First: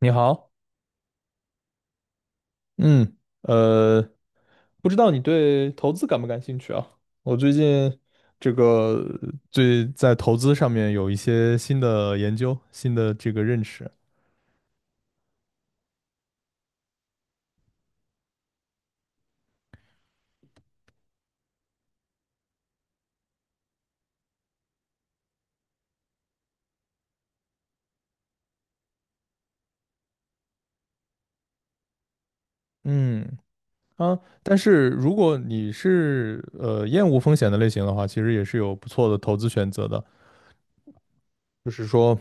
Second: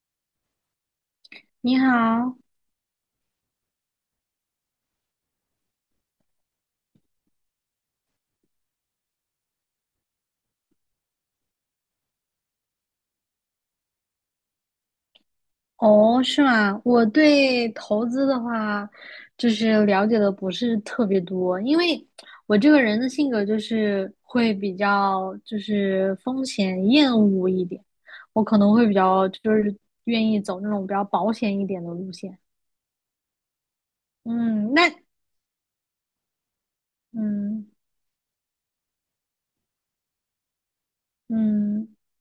你好，你好，嗯，呃，不知道你对投资感不感兴趣啊？我最近这个最在投资上面有一些新的研究，新的这个认识。哦，是吗？我对投资的话，就是了解的不是特别多，因为我这个人的性格就是会比较就是风险厌恶一点，我可能会比较就是愿意走那种比较保险一点的路线。嗯啊，但嗯，是那如果你是厌恶风险的嗯类型的话，其实也是有不错的投资选择的。就是嗯。说，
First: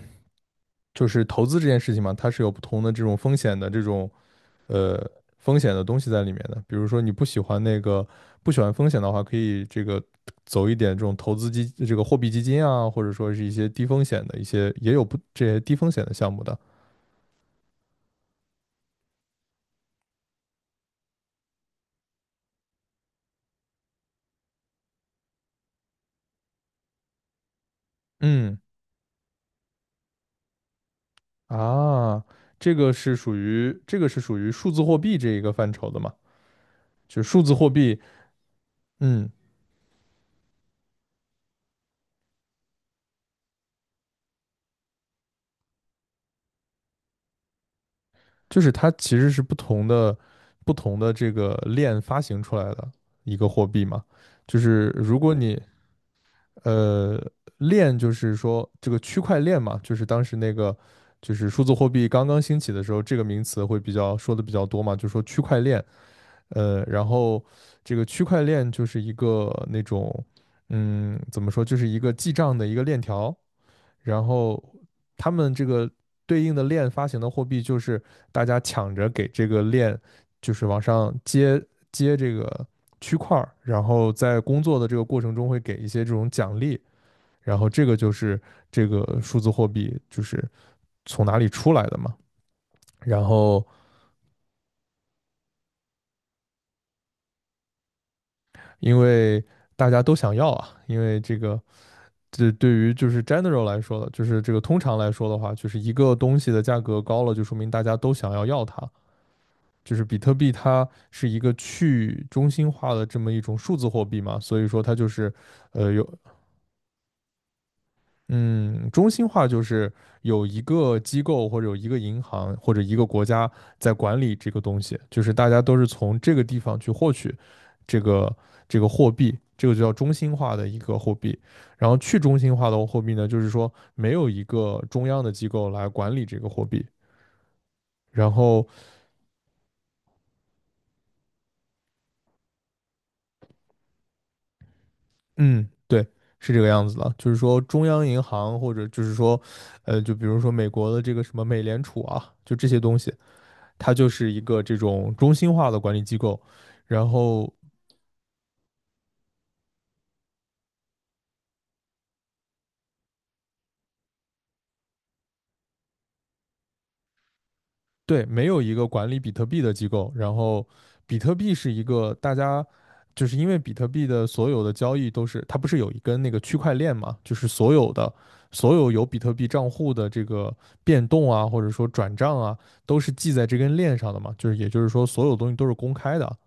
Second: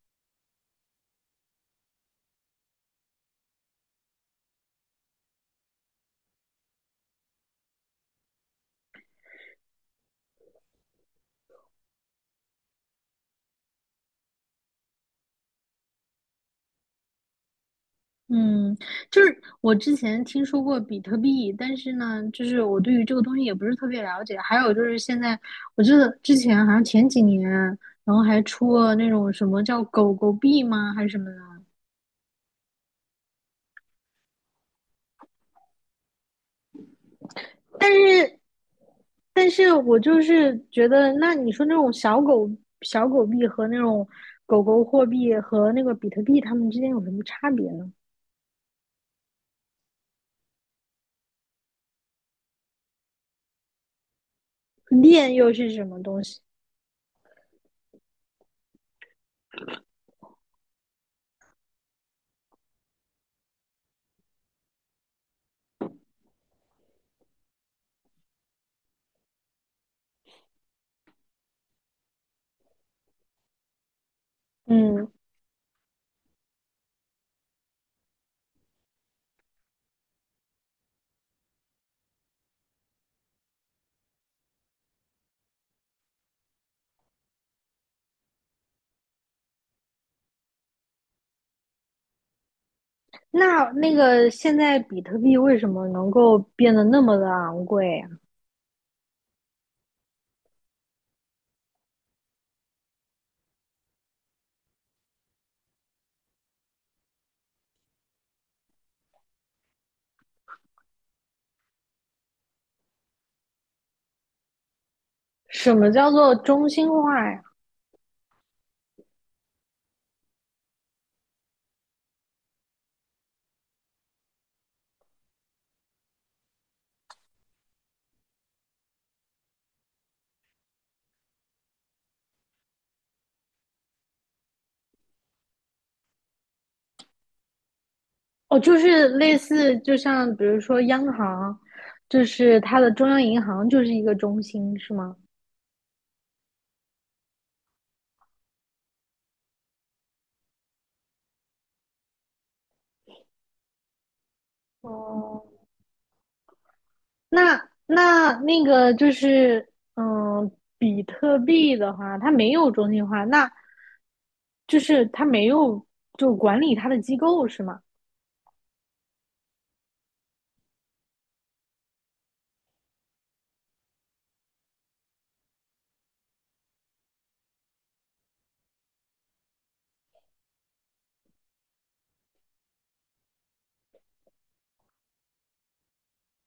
就是投资这件事情嘛，它是有不同的这种风险的这种呃风险的东西在里面的。比如说你不喜欢那个不喜欢风险的话，可以这个走一点这种投资基这个货币基金啊，或者说是一些低风险的一些也有不这些低风险的项目的。嗯，就是我之前听说过比特币，但是呢，就是我对于这个东西也不是特别了解。还有就是现在，我记得之前好像前几年，然后还嗯出了那种什么叫狗狗币吗，还是什么的。啊，这个是属于数字货币这一个范畴的嘛？就是数字货但币，是，嗯，但是我就是觉得，那你说那种小狗币和那种狗狗货币和那个比特币，它们之间有什么差别呢？就是它其实是不同的这个链发行出来的一个货币嘛。就是如链果又你是什么东西？呃，链就是说这个区块链嘛，就是当时那个就是数字货币刚刚兴起的时候，这个名词会比较说的比较多嘛，就说区块链。然后这个区块链就是一个那种，怎么说，就是一个记账的一个链条。然后嗯，他们这个对应的链发行的货币，就是大家抢着给这个链，就是往上接这个区块儿，然后在工作的这个过程中会给一些这种奖励。然后这个就是这个数字货币就是从哪里出来的嘛。然后那那个现在比特币为什么能够变得那么的昂贵啊？因为大家都想要啊，因为这个这对于就是 general 来说的，就是这个通常来说的话，就是一个东西的价格高了，就说明大家都想要它。就是比特币它是一个去中心化的这么一种数字货币嘛，所以说它就是什呃么有叫做中心化呀？嗯，中心化就是有一个机构或者有一个银行或者一个国家在管理这个东西，就是大家都是从这个地方去获取这个这个货币，这个就叫中心化的一个货币。然后去中心化的货币呢，就是说没有一个中央的机构来管理这个货币。然哦，后，就是类似，就像比如说央行，就是它的中央银行就是一个中心，是吗？嗯，对，是这个样子的，就是说中央银行或者就是说，就比如说美国的这个什么美联储啊，就这些东西。它就是一个这种中哦，心化的管理机构，然后那那个就是，嗯，比特币的话，它没有中心化，那就是它没有就管理它的机构，是吗？对，没有一个管理比特币的机构，然后比特币是一个大家就是因为比特币的所有的交易都是它不是有一根那个区块链嘛，就是所有的所有有比特币账户的这个变动啊，或者说转账啊，都是记在这根链上的嘛，就是也就是说所有东西都是公开的，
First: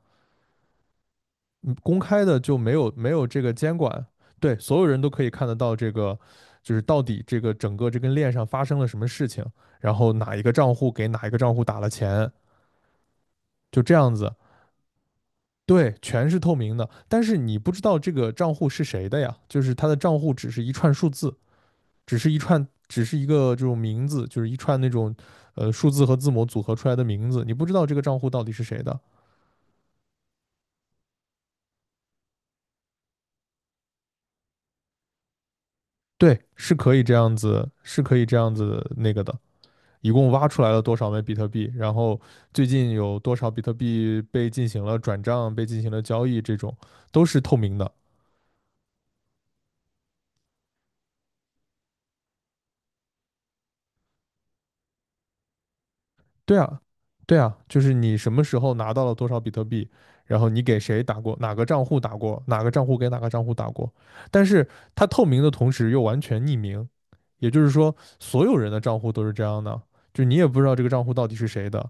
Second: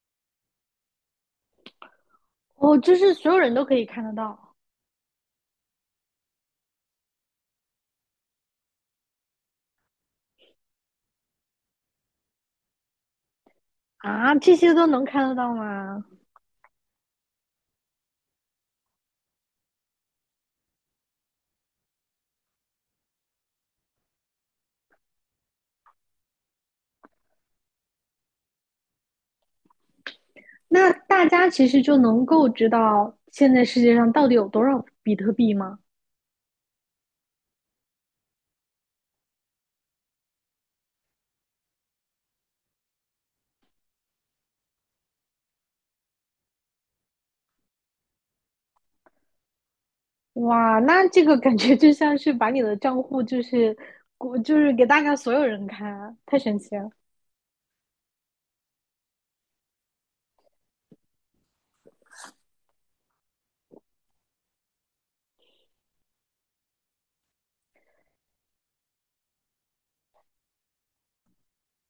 嗯，公开的就没哦，有就没是有所有这个人都可监以看管，得到对，所有人都可以看得到这个，就是到底这个整个这根链上发生了什么事情，然后哪一个账户给哪一个账户打了钱，就这样子，啊，这些都能看得到对，吗？全是透明的。但是你不知道这个账户是谁的呀，就是他的账户只是一串数字，只是一串，只是一个这种名字，就是一串那种数字和字母组合出来的名字，你不知道这个账户到底是谁的。那大家其实就能够知道现在世界上到底有多少比特币吗？对，是可以这样子，是可以这样子那个的。一共挖出来了多少枚比特币，然后最近有多少比特币被进行了转账、被进行了交易，这种都是透明的。哇，那这个感觉就像是把你的账户就是我就是给大家所有人看，太神对奇啊，了。对啊，就是你什么时候拿到了多少比特币，然后你给谁打过，哪个账户打过，哪个账户给哪个账户打过，但是它透明的同时又完全匿名，也就是说，所有人的账户都是这样的，就你也不知道这个账户到底是谁的，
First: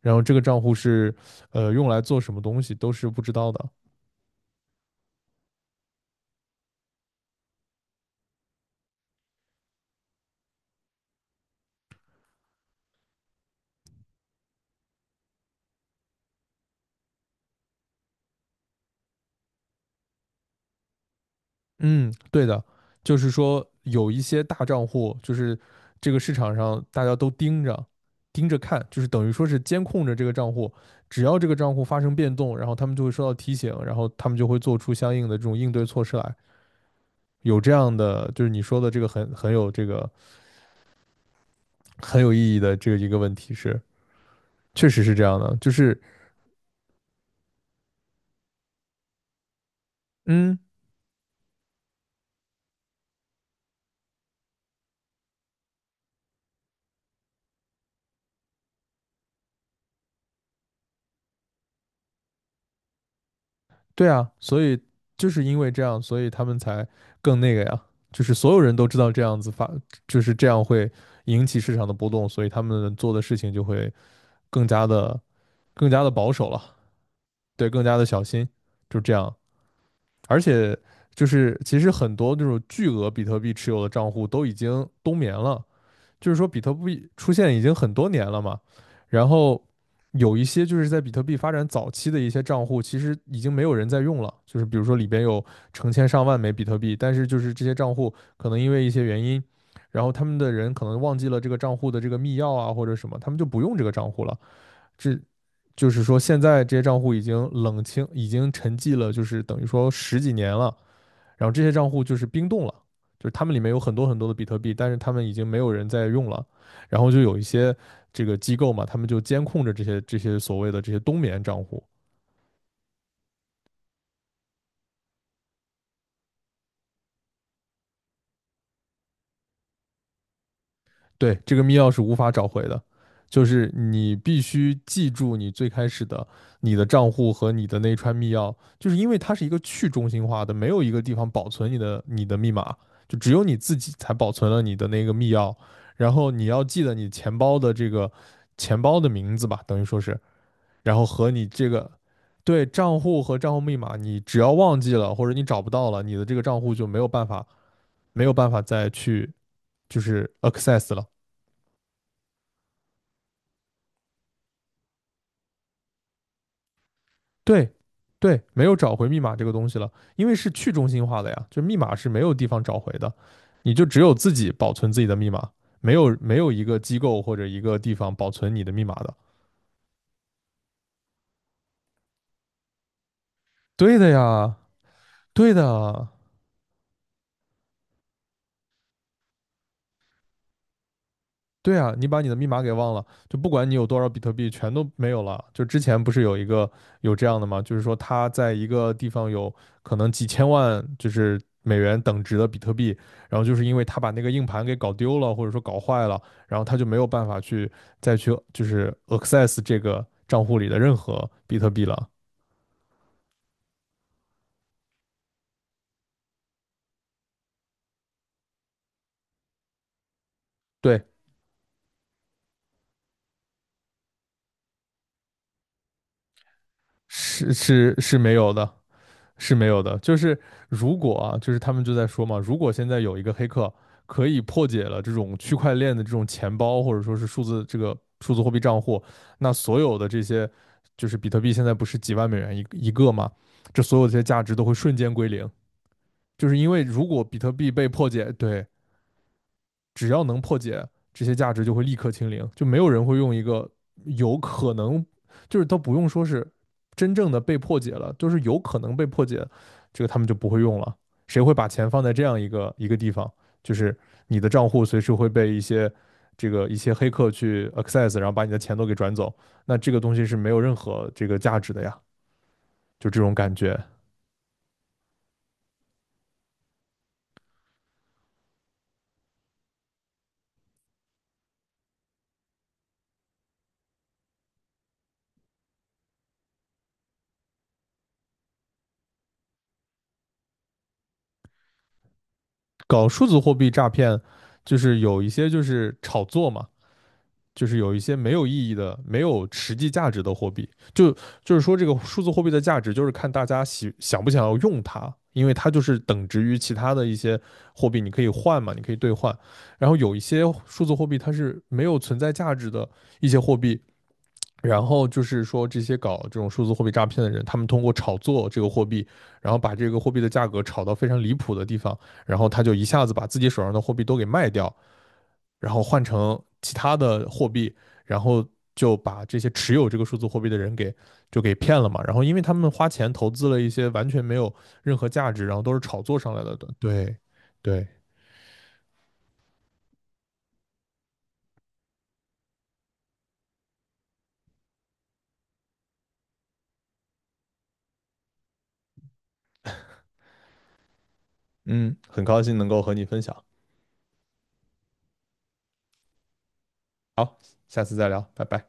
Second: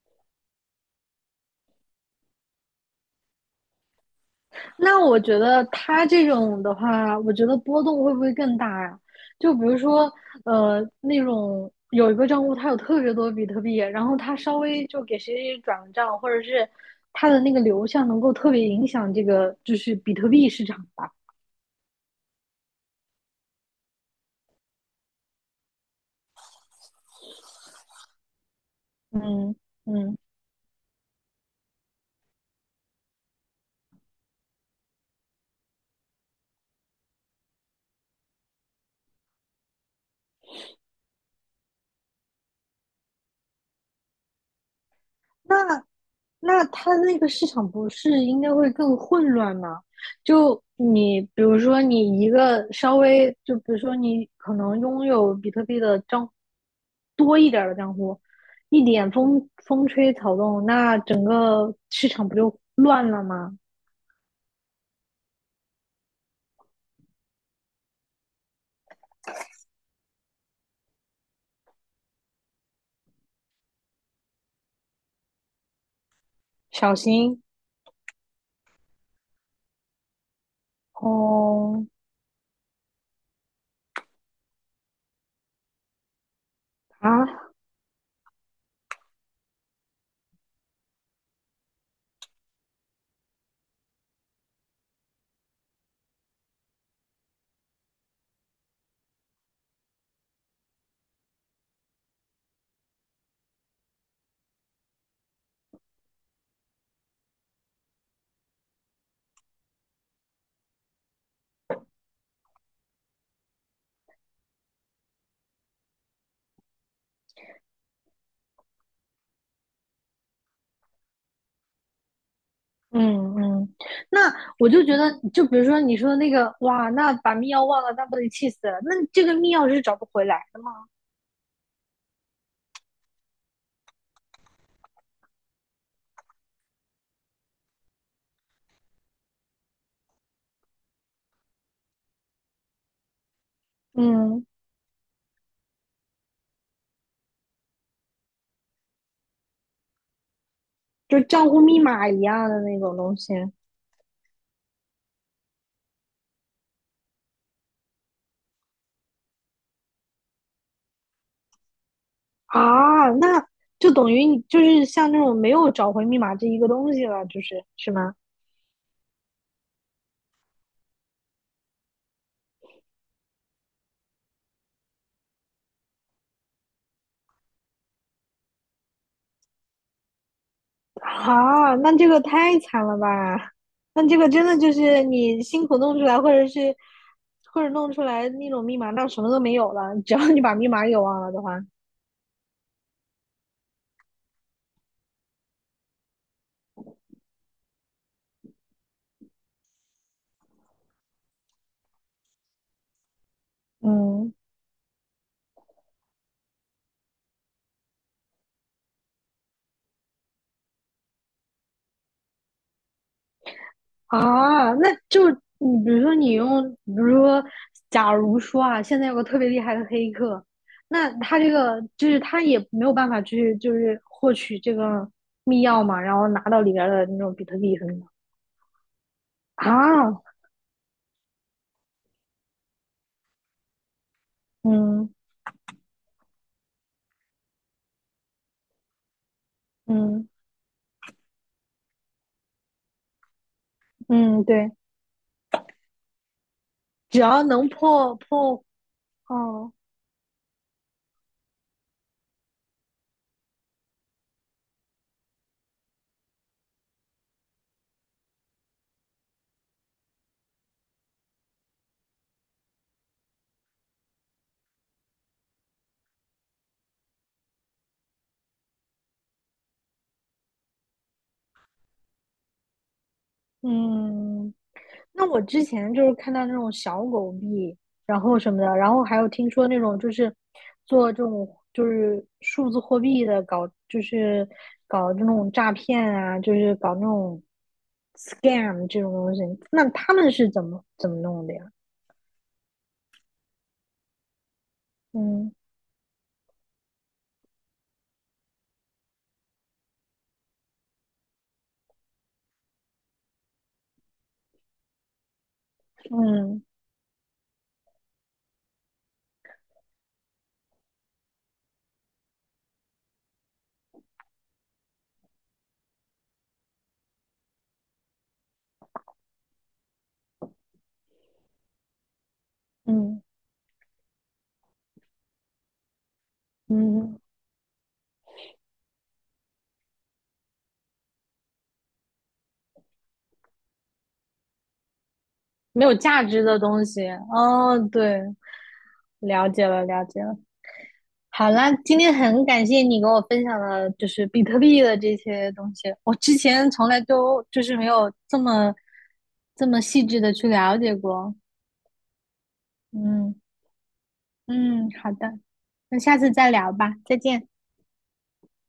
然后这个账户是用来做什么东西都是不知道的。那我觉得它这种的话，我觉得波动会不会更大呀？就比如说，那种有一个账户它有特别多比特币，然后它稍微就给谁谁谁转个账，或者是它的那个流向能够特别影响这个就是比特币市场吧。嗯，对的，就是说有一些大账户，就是这个市场上大家都盯着盯着看，就是等于说嗯是监控着嗯。这个账户，只要这个账户发生变动，然后他们就会收到提醒，然后他们就会做出相应的这种应对措施来。有这样的，就是你说的这个很有这个很有意义的这个一个问题是，确实是这样的，就那是那它那个市场不是应该会更混乱吗？嗯。就你比如说你一个稍微就比如说你可能拥有比特币的账多一点儿的账户，一点风风吹草动，那整个市场不就乱了吗？对啊，所以就是因为这样，所以他们才更那个呀，就是所有人都知道这样子发，就是这样会引起市场的波动，所以他们做的事情就会更加的、更加的保守了，小心对，更加的小心，就这样。而且就是其哦实很多那种巨额比特币持有的账户都已经冬眠了，就是说比特币出啊现已经很多年了嘛，然后有一些就是在比特币发展早期的一些账户，其实已经没有人在用了，就是比如说里边有成千上万枚比特币，但是就是这些账户可能因为一些原因，然后他们的人可能忘记了这个账户的这个密钥啊或者什么，他们就不用这个账户了，这。就是说，现在这些账户已经冷清，已经沉寂了，就是等于说十几年了。然后这些账户就是冰冻了，就是他们里面有很多很多的比特币，但是他们已经没有人在用了，然后就有一些这个机构嘛，他们就监控着这些所谓的这些冬眠账户，嗯嗯，那我就觉得，就比如说你说的那个哇，那把密钥忘了，那不得气死了？那这个密钥是找不回来的吗？对，这个密钥是无法找回的，就是你必须记住你最开始的你的账户和你的那一串密钥，就是因为它是一个去中心化的，没有一个地方保存你的你的密码，就只有你自己才保嗯。存了你的那个密钥，然后你要记得你钱包的这个。钱包的名字吧，等于说是然后就和你账户这密个码一样的对那种账东户西和账户密码，你只要忘记了或者你找不到了，你的这个账户就没有办法再去就是 access 了。啊，那就等于你就是像那种没有找回密码这一个东西了，就是对，是吗？对，没有找回密码这个东西了，因为是去中心化的呀，就密码是没有地方找回的，你就只有自己保存自己的密码，没有一个机构或者一个地方保存你的密码的。啊，那这个太惨了吧？对那的这个真呀，的就是你对辛苦弄出的。来，或者是或者弄出来那种密码，那什么都没有了，只要你把密码给忘了的话，对啊，你把你的密码给忘了，就不管你有多少比特币，全都没有了。就之前不是有一个有这样的吗？就是说他在一个地方有可能几千万，就是美元等值的比特币，然后就是因为他把那个嗯。硬盘给搞丢了，或者说搞坏了，然后他就没有办法去再去就是 access 这个账户里的任何比特币了。啊，那就你比如说你用，比如说，假如说啊，现在有个特别厉害的黑客，对，那他这个就是他也没有办法去就是获取这个密钥嘛，然后拿到里边儿的那种比是特币什么是的是没有的。是没啊，有的，就是如果啊，就是他们就在说嘛，如果现在有一个黑客可以破解了嗯这种区块链的这种钱包，或者说是数字这个数字货币账户，那所有的这嗯些就是比特币现在不是几万美元一个嘛，这所有这些价嗯，值都对，会瞬间归零，就是因为如只果比要特能币被破破解，破，对，哦只要能破解这些价值，就会立刻清零，就没有人会用一个有可能，就是都不用说是真正的被破解了，就是有可能被破解，这个他们就不会用了。谁会把钱放在这样一个一个地方？就是你的账户随时会被一些这个一些黑客去 access，然后把你的钱都给转走，那这个东西是没有任何这个价值的呀，就这种感觉。嗯，那我之前就是看到那种小狗币，然后什么的，然后还有听说那种就是做这种就是数字货币的搞，就是搞这种诈骗啊，就是搞那种 scam 这种东西，那他们是怎么弄的呀？搞数字货币诈骗，就是有一些嗯就是炒作嘛，就是有一些没有意义的、没有实际价值的货币，就就是说这个数字货币的价值就是看大家喜想不想要用它，因为它就是等值于嗯其他的一些货币，你可以换嘛，你可以兑换。然后有一些数字货币它是没有存在价值的一些货币，然后就是说这些搞这种数字货币诈骗的人，他们通过炒作这个货币，然后把这个货币的价格炒到非常离谱的地方，然后他就一下子嗯把自己手上的货币都给卖掉，然后换成其他嗯，嗯的货币，然后就把这些持有这个数字货币的人给就给骗了嘛。然后因为他们花钱投资了一些完全没有任何价值，然后都是没有炒作价上来值的。的东西。对，哦，对，对，了解了，了解了。好啦，今天很感谢你给我分享了，就是比特币的这些东西。我之前从来都就是没有这么这么细致的去了解过。嗯，很高兴能够和你分嗯享。嗯，好的，那下次再聊吧，再好，见。下次再聊，拜拜。